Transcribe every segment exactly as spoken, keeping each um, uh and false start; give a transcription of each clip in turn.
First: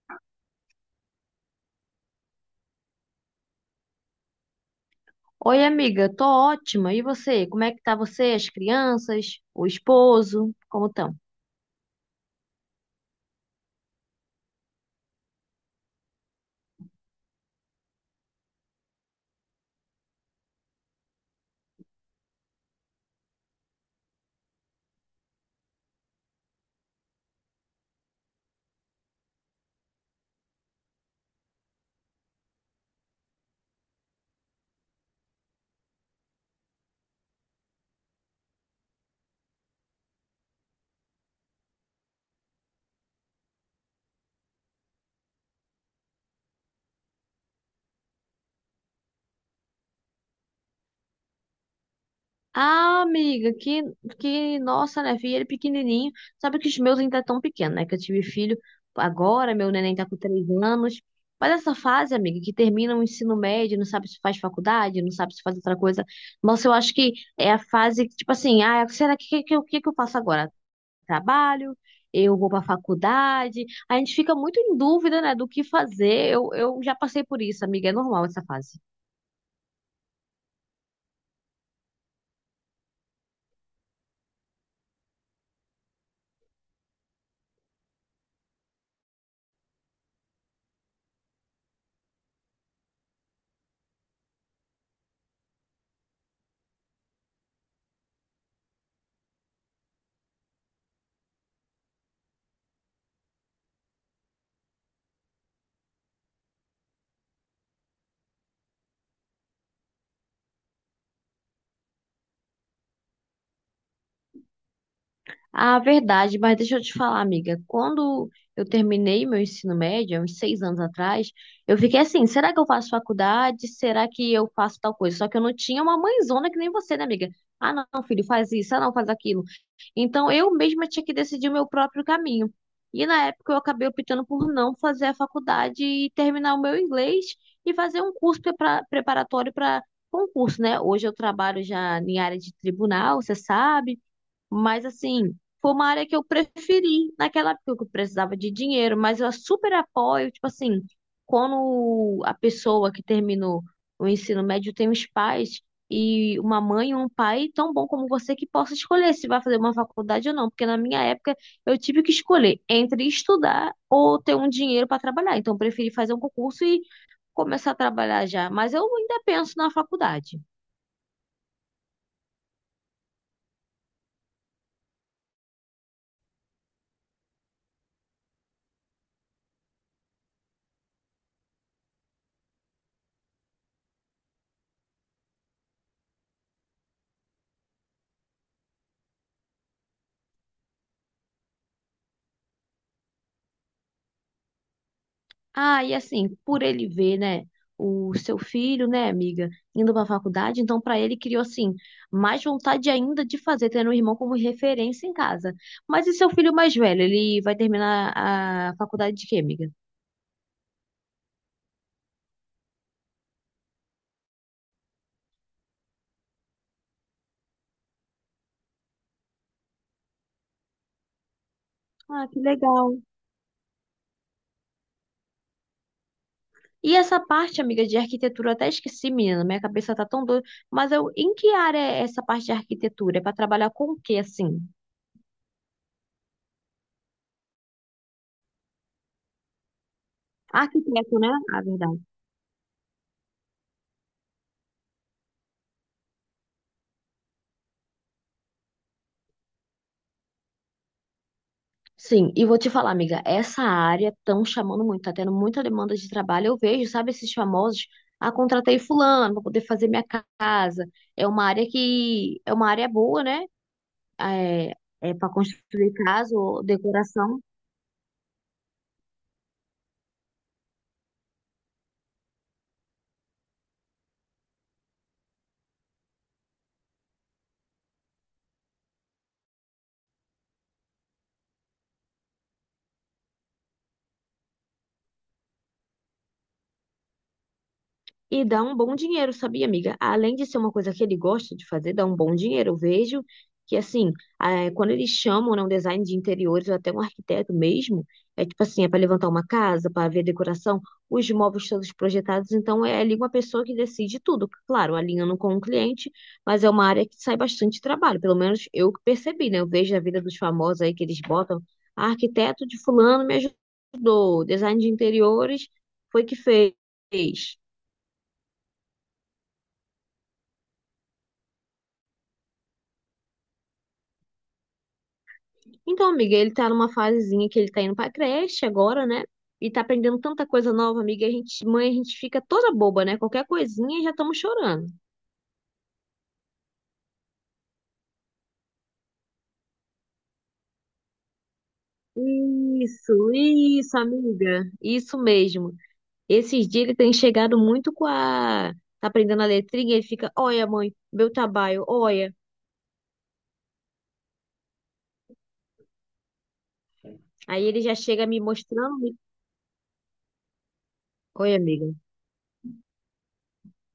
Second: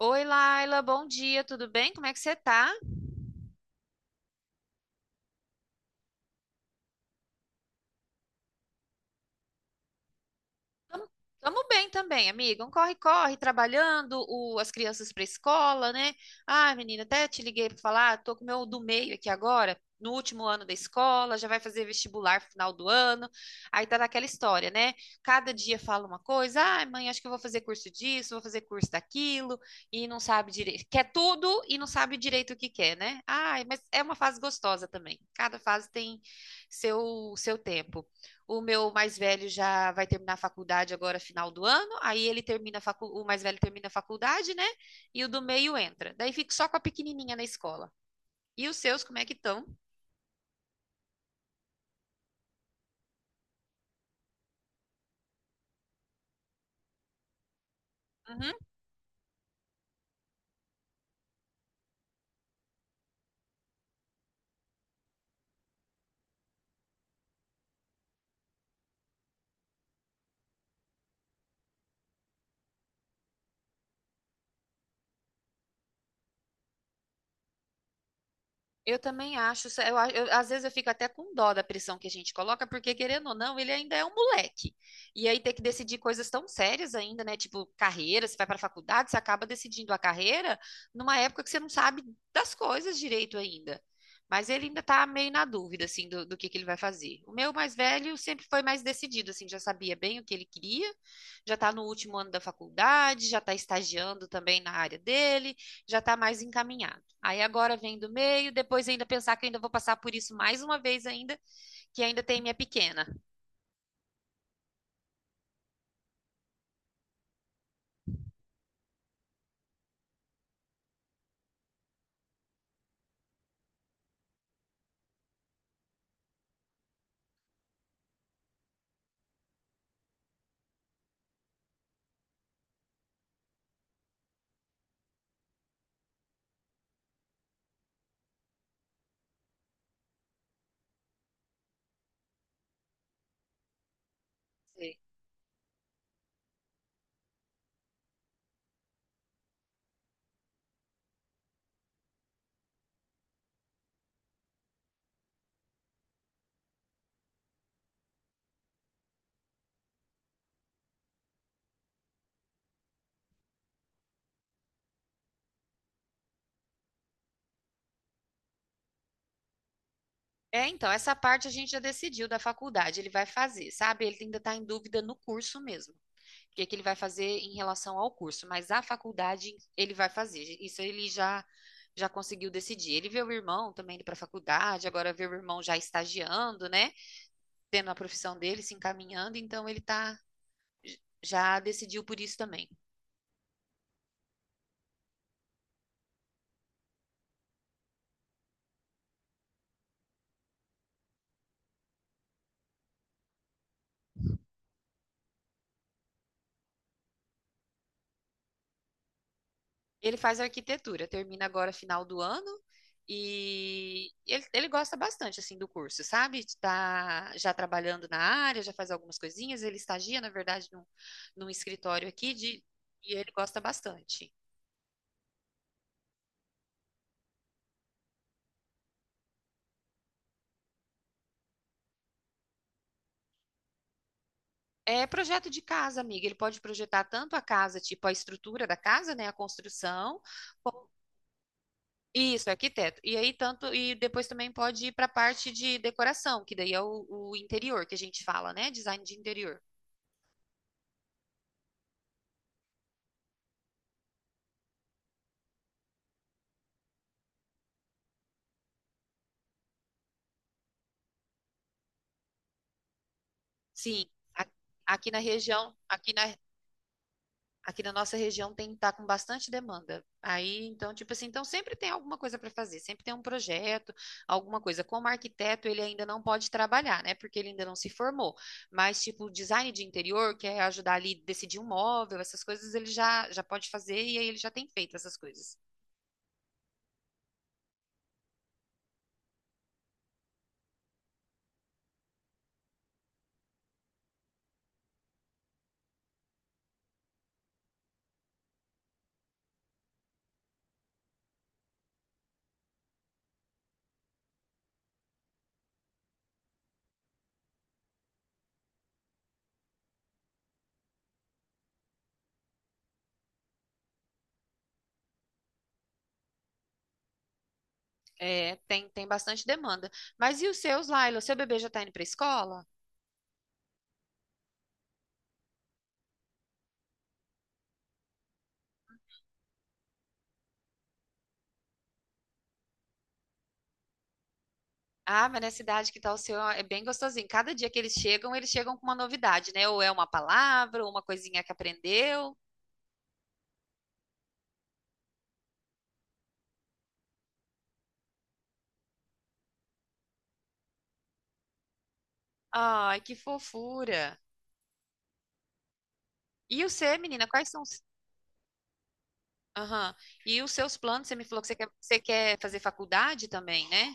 Oi, Laila, bom dia, tudo bem? Como é que você tá? Oi, amiga, tô ótima. E você? Como é que tá você, as crianças, o esposo? Como Tamo estão? tamo bem também, amiga. Um corre-corre, trabalhando o- as crianças para escola, né? Ah, menina, até te liguei para falar, tô com o meu do meio aqui agora, no último ano da escola, já vai fazer vestibular no final do ano. Aí tá naquela história, né? Cada dia fala uma coisa, ah, mãe, acho que eu vou fazer curso disso, vou fazer curso daquilo, e não sabe direito. Quer tudo e não sabe direito o que quer, né? Ai, mas é uma fase gostosa também. Cada fase tem seu, seu tempo. O meu mais velho já vai terminar a faculdade agora, final do ano. Aí ele termina a facu... o mais velho termina a faculdade, né? E o do meio entra. Daí fico só com a pequenininha na escola. E os seus, como é que estão? Ah, amiga, que, que nossa, né, filho, ele pequenininho. Sabe que os meus ainda estão pequenos, né? Que eu tive Uhum. filho agora, meu neném tá com três anos. Mas essa fase, amiga, que termina o ensino médio, não sabe se faz faculdade, não sabe se faz outra coisa. Nossa, eu acho que é a fase que, tipo assim, ah, será que que- que- o que, que eu faço agora? Trabalho, eu vou para a faculdade. A gente fica muito em dúvida, né, do que fazer. Eu, eu já passei por isso, amiga, é normal essa fase. Eu também acho. Isso- Eu, a- eu- às vezes eu fico até com dó da pressão que a gente coloca, porque querendo ou não, ele ainda é um moleque. E aí ter que decidir coisas tão sérias ainda, né? Tipo carreira, você vai para a faculdade, você acaba decidindo a carreira numa época que você não sabe das coisas direito ainda. Mas ele ainda tá meio na dúvida, assim, do, do que que ele vai fazer. O meu mais velho sempre foi mais decidido, assim, já sabia bem o que ele queria, já tá no último ano da faculdade, já tá estagiando também na área dele, já tá mais encaminhado. Aí agora vem do meio, depois ainda pensar que ainda vou passar por isso mais uma vez ainda, que ainda tem minha pequena. A verdade, mas deixa eu te falar, amiga, quando eu terminei meu ensino médio, há uns seis anos atrás, eu fiquei assim, será que eu faço faculdade? Será que eu faço tal coisa? Só que eu não tinha uma mãezona que nem você, né, amiga? Ah, não, filho, faz isso, ah, não, faz aquilo. Então eu mesma tinha que decidir o meu próprio caminho. E na época eu acabei optando por não fazer a faculdade e terminar o meu inglês e fazer um curso prepara- preparatório para concurso, né? Hoje eu trabalho já em área de tribunal, você sabe. Mas Sei. assim, foi uma área que eu preferi naquela época que eu precisava de dinheiro, mas eu super apoio, tipo assim, quando a pessoa que terminou o ensino médio tem os pais e uma mãe e um pai tão bom como você que possa escolher se vai fazer uma faculdade ou não, porque na minha época eu tive que escolher entre estudar ou ter um dinheiro para trabalhar. Então eu preferi fazer um concurso e começar a trabalhar já, mas eu ainda penso na faculdade. É, então, essa parte a gente já decidiu da faculdade, ele vai fazer, sabe? Ele ainda está em dúvida no curso mesmo, o que que ele vai fazer em relação ao curso, mas a faculdade ele vai fazer, isso ele já já conseguiu decidir. Ele vê o irmão também indo para a faculdade, agora vê o irmão já estagiando, né? Tendo a profissão dele, se encaminhando, então ele tá já decidiu por isso também. Ah, e assim, por ele ver, né, o seu filho, né, amiga, indo para a faculdade, então para ele criou assim mais vontade ainda de fazer, tendo um irmão como referência em casa. Mas e seu filho mais velho, ele vai terminar a faculdade de quê, amiga? Ele faz arquitetura, termina agora final do ano e ele, ele gosta bastante assim do curso, sabe? Tá já trabalhando na área, já faz algumas coisinhas, ele estagia, na verdade, num, num escritório Ah, aqui que de, legal. e ele gosta bastante. E essa parte, amiga, de arquitetura, eu até esqueci, menina, minha cabeça tá tão doida, mas eu, em que área é essa parte de arquitetura? É para trabalhar com o quê, assim? É projeto de casa, amiga. Ele pode projetar tanto a casa, tipo a estrutura da casa, né, a construção, como- Arquiteto, né? A verdade. isso, arquiteto. E aí tanto e depois também pode ir para a parte de decoração, que daí é o, o interior que a gente fala, né, design de interior. Sim, e vou te falar, amiga, essa área estão chamando muito, tá tendo muita demanda de trabalho. Eu vejo, sabe, esses famosos, ah, contratei fulano para poder fazer minha casa. É uma área que é uma área boa, né? Sim, a- É, aqui é na para região, construir aqui na, casa ou decoração. aqui na nossa região tem tá com bastante demanda. Aí, então, tipo assim, então sempre tem alguma coisa para fazer, sempre tem um projeto, alguma coisa. Como arquiteto, ele ainda não pode trabalhar, né? Porque ele ainda não se formou. Mas, tipo, design de interior, que é ajudar ali a decidir um móvel, essas coisas ele já, já pode fazer e aí ele já tem feito essas coisas. E dá um bom dinheiro, sabia, amiga? Além de ser uma coisa que ele gosta de fazer, dá um bom dinheiro. Eu vejo que, assim, eh, quando eles chamam, né, um design de interiores ou até um arquiteto mesmo, é tipo assim, é para levantar uma casa, para ver decoração, os móveis todos projetados. Então, é ali uma pessoa que decide tudo. Claro, alinhando com o cliente, mas é uma área que sai bastante trabalho. Pelo menos eu que percebi, né? Eu vejo a vida dos famosos aí que eles botam. "Ah, arquiteto de fulano me ajudou, design de interiores foi que fez." É, tem, tem bastante demanda. Mas e os seus, Laila? O seu bebê já tá indo para escola? Então, amiga, ele tá numa fasezinha que ele tá indo pra creche agora, né? E tá aprendendo tanta coisa nova, amiga. A gente, mãe, a gente fica toda boba, né? Qualquer coisinha já estamos chorando. Ah, mas na cidade que tá o seu é bem gostosinho. Cada dia que eles chegam, eles chegam com uma novidade, né? Ou é uma palavra, ou uma coisinha que aprendeu. Isso, isso, amiga. Isso mesmo. Esses dias ele tem chegado muito com a. Tá aprendendo a letrinha, ele fica, olha, mãe, meu trabalho, olha. Ai, que fofura. E o você, menina, quais são Aí ele os... já chega me mostrando. Aham. E os seus planos? Você me falou que você Oi, quer, amiga. você quer fazer faculdade também, né?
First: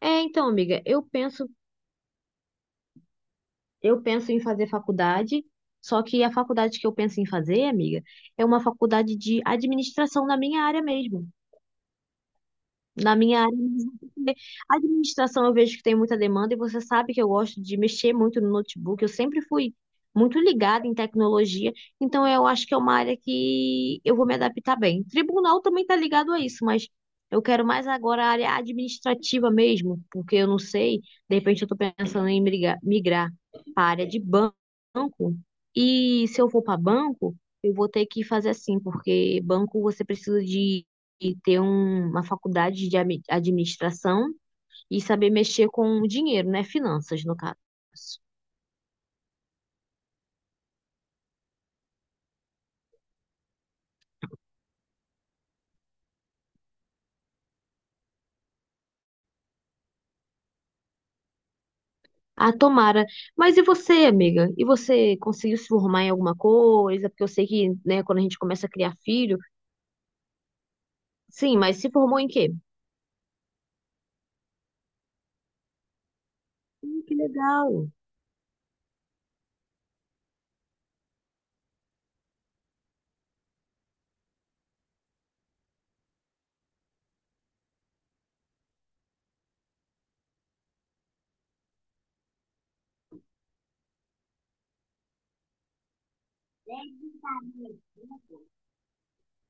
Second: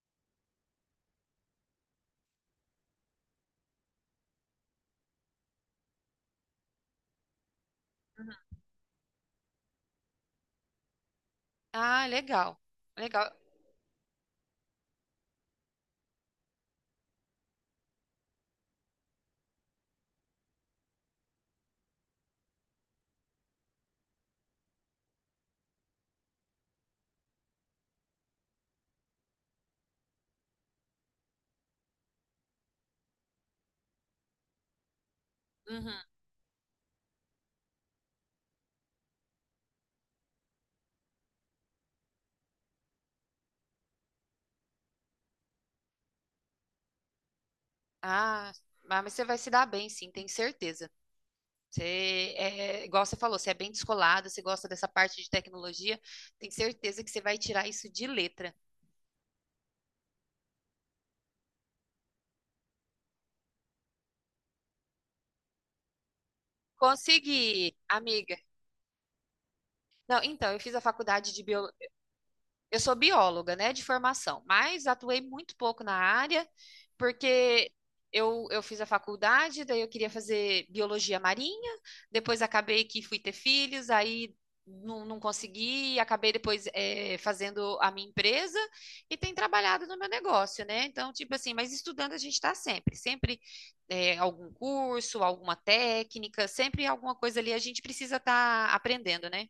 É, então, amiga, eu penso Eu penso em fazer faculdade, só que a faculdade que eu penso em fazer, amiga, é uma faculdade de administração na minha área mesmo. Ah, legal. Na Legal. minha área, porque a administração eu vejo que tem muita demanda e você sabe que eu gosto de mexer muito no notebook. Eu sempre fui muito ligada em tecnologia, então eu acho que é uma área que eu vou me adaptar bem. Tribunal também está ligado a isso, mas eu quero mais agora a área administrativa mesmo, porque eu não sei, de repente eu estou pensando em migrar, migrar para a área de banco. Uhum. E se eu for para banco, eu vou ter que fazer assim, porque banco você precisa de e ter um- uma faculdade de ami- administração e saber mexer com o dinheiro, né? Finanças, no caso. Ah, ah, mas você vai se dar bem, sim, tenho certeza. Você é, igual você falou, você é bem descolada, você gosta dessa parte de tecnologia, tenho certeza que você vai tirar isso de letra. Ah, tomara. Mas e você, amiga? E você conseguiu se formar em alguma coisa? Porque eu sei que, Consegui, né, quando a amiga. gente começa a criar filho. Não, então, eu fiz a faculdade de Sim, bio... mas se formou em quê? Eu sou bióloga, né, de formação, mas atuei muito pouco na área, Que porque legal. eu, eu fiz a faculdade, daí eu queria fazer biologia marinha, depois acabei que fui ter filhos, aí não, não consegui, acabei depois eh, fazendo a minha empresa e tenho trabalhado no meu negócio, né? Então, tipo assim, mas estudando a gente está sempre, sempre eh, algum curso, alguma técnica, sempre alguma coisa ali a gente precisa estar aprendendo, né?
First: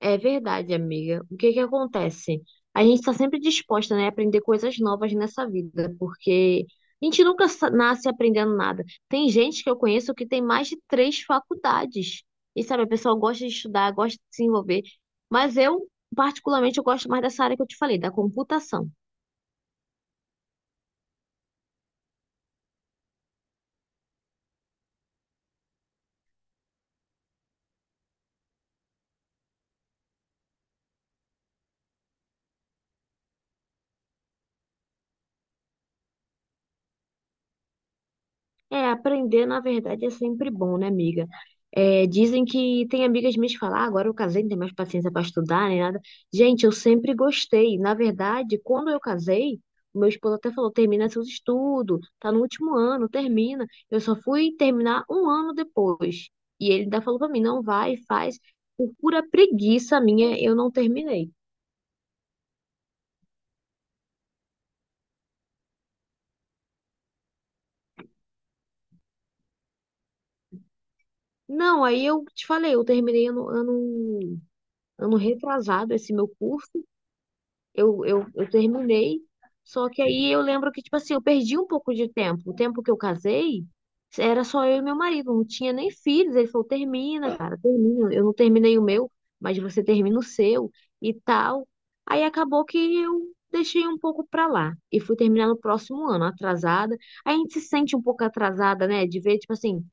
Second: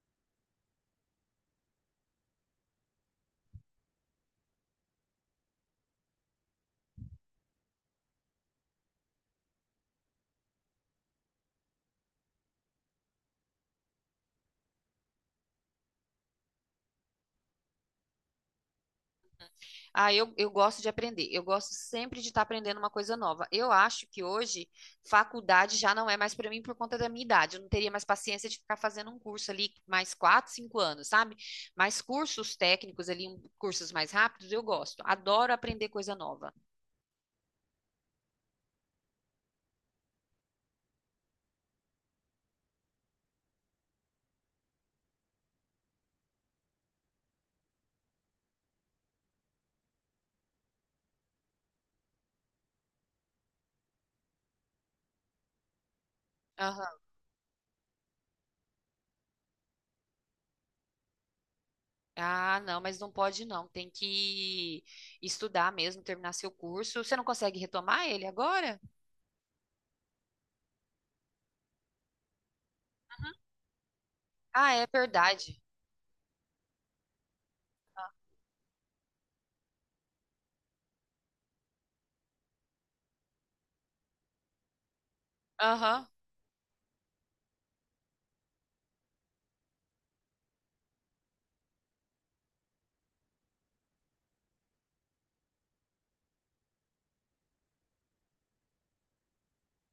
É verdade, amiga. O que que acontece? A gente está sempre disposta, né, a aprender coisas novas nessa vida, porque a gente nunca sa- nasce aprendendo nada. Tem gente que eu conheço que tem mais de três faculdades. E sabe, a pessoa gosta de estudar, gosta de se envolver. Mas eu, particularmente, eu gosto mais dessa área que eu te falei, da computação. Ah, eu, eu gosto de aprender. Eu gosto sempre de estar aprendendo uma coisa nova. Eu acho que hoje faculdade já não é mais para mim por conta da minha idade. Eu não teria mais paciência de ficar fazendo um curso ali mais quatro, cinco anos, sabe? Mas cursos técnicos ali, um- cursos mais rápidos, eu gosto. Adoro aprender coisa nova. É, aprender, na verdade, é sempre bom, né, amiga? É, dizem que tem amigas minhas que falam, ah, agora eu casei, não tenho mais paciência para estudar, nem nada. Gente, eu sempre gostei. Na verdade, quando eu casei, o meu esposo até falou, termina seus estudos, tá no último ano, termina. Eu só fui terminar um ano depois. E ele Aham. ainda falou para mim, não vai, faz. Por pura preguiça minha, eu não terminei. Ah, não, mas não pode não. Tem que estudar mesmo, terminar seu curso. Você não consegue retomar ele agora? Não, aí eu te falei, eu terminei ano, ano, Ah, é ano verdade. retrasado esse meu curso. Eu, eu, eu terminei, só que aí eu lembro que, tipo assim, eu perdi um pouco de tempo. O tempo que eu casei, era só eu e meu marido, não tinha nem Aham. filhos. Ele falou: termina, cara, termina. Eu não terminei o meu, mas você termina o seu e tal. Aí acabou que eu deixei um pouco pra lá e fui terminar no próximo ano, atrasada. Aí a gente se sente um pouco atrasada, né? De ver, tipo assim.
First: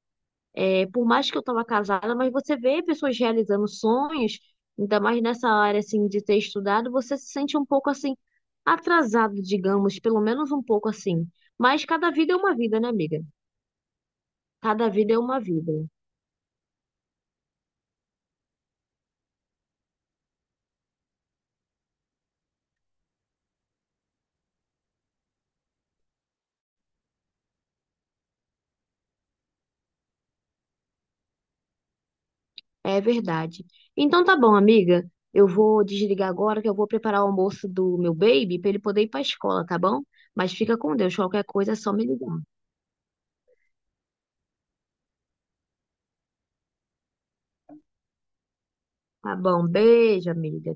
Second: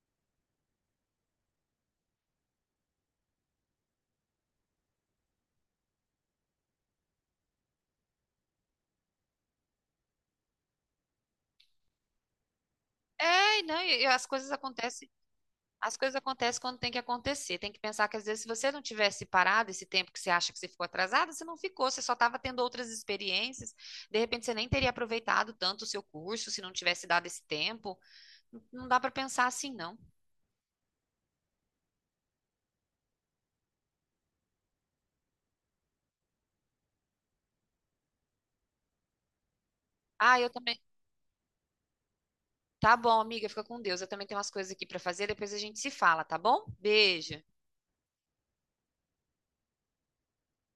É, por mais que eu estava casada, mas você vê pessoas realizando sonhos, ainda mais nessa área assim de ter estudado, você se sente um pouco assim atrasado, digamos, pelo menos um pouco assim. Mas cada vida é uma vida, né, amiga? É, não, e- e as coisas Cada acontecem. vida é uma vida. As coisas acontecem quando tem que acontecer. Tem que pensar que às vezes se você não tivesse parado esse tempo que você acha que você ficou atrasada, você não ficou, você só estava tendo outras experiências. De repente você nem teria aproveitado tanto o seu curso se não tivesse dado esse tempo. Não dá para pensar assim, não. É verdade. Então tá bom, amiga. Eu vou desligar agora que eu vou preparar o almoço do meu baby para ele poder ir para a escola, tá bom? Ah, eu Mas fica também. com Deus, qualquer coisa é só me ligar. Tá bom, amiga, fica com Deus. Eu também tenho umas coisas aqui para fazer, depois a gente se fala, tá bom? Beijo. Tá bom? Beijo, amiga.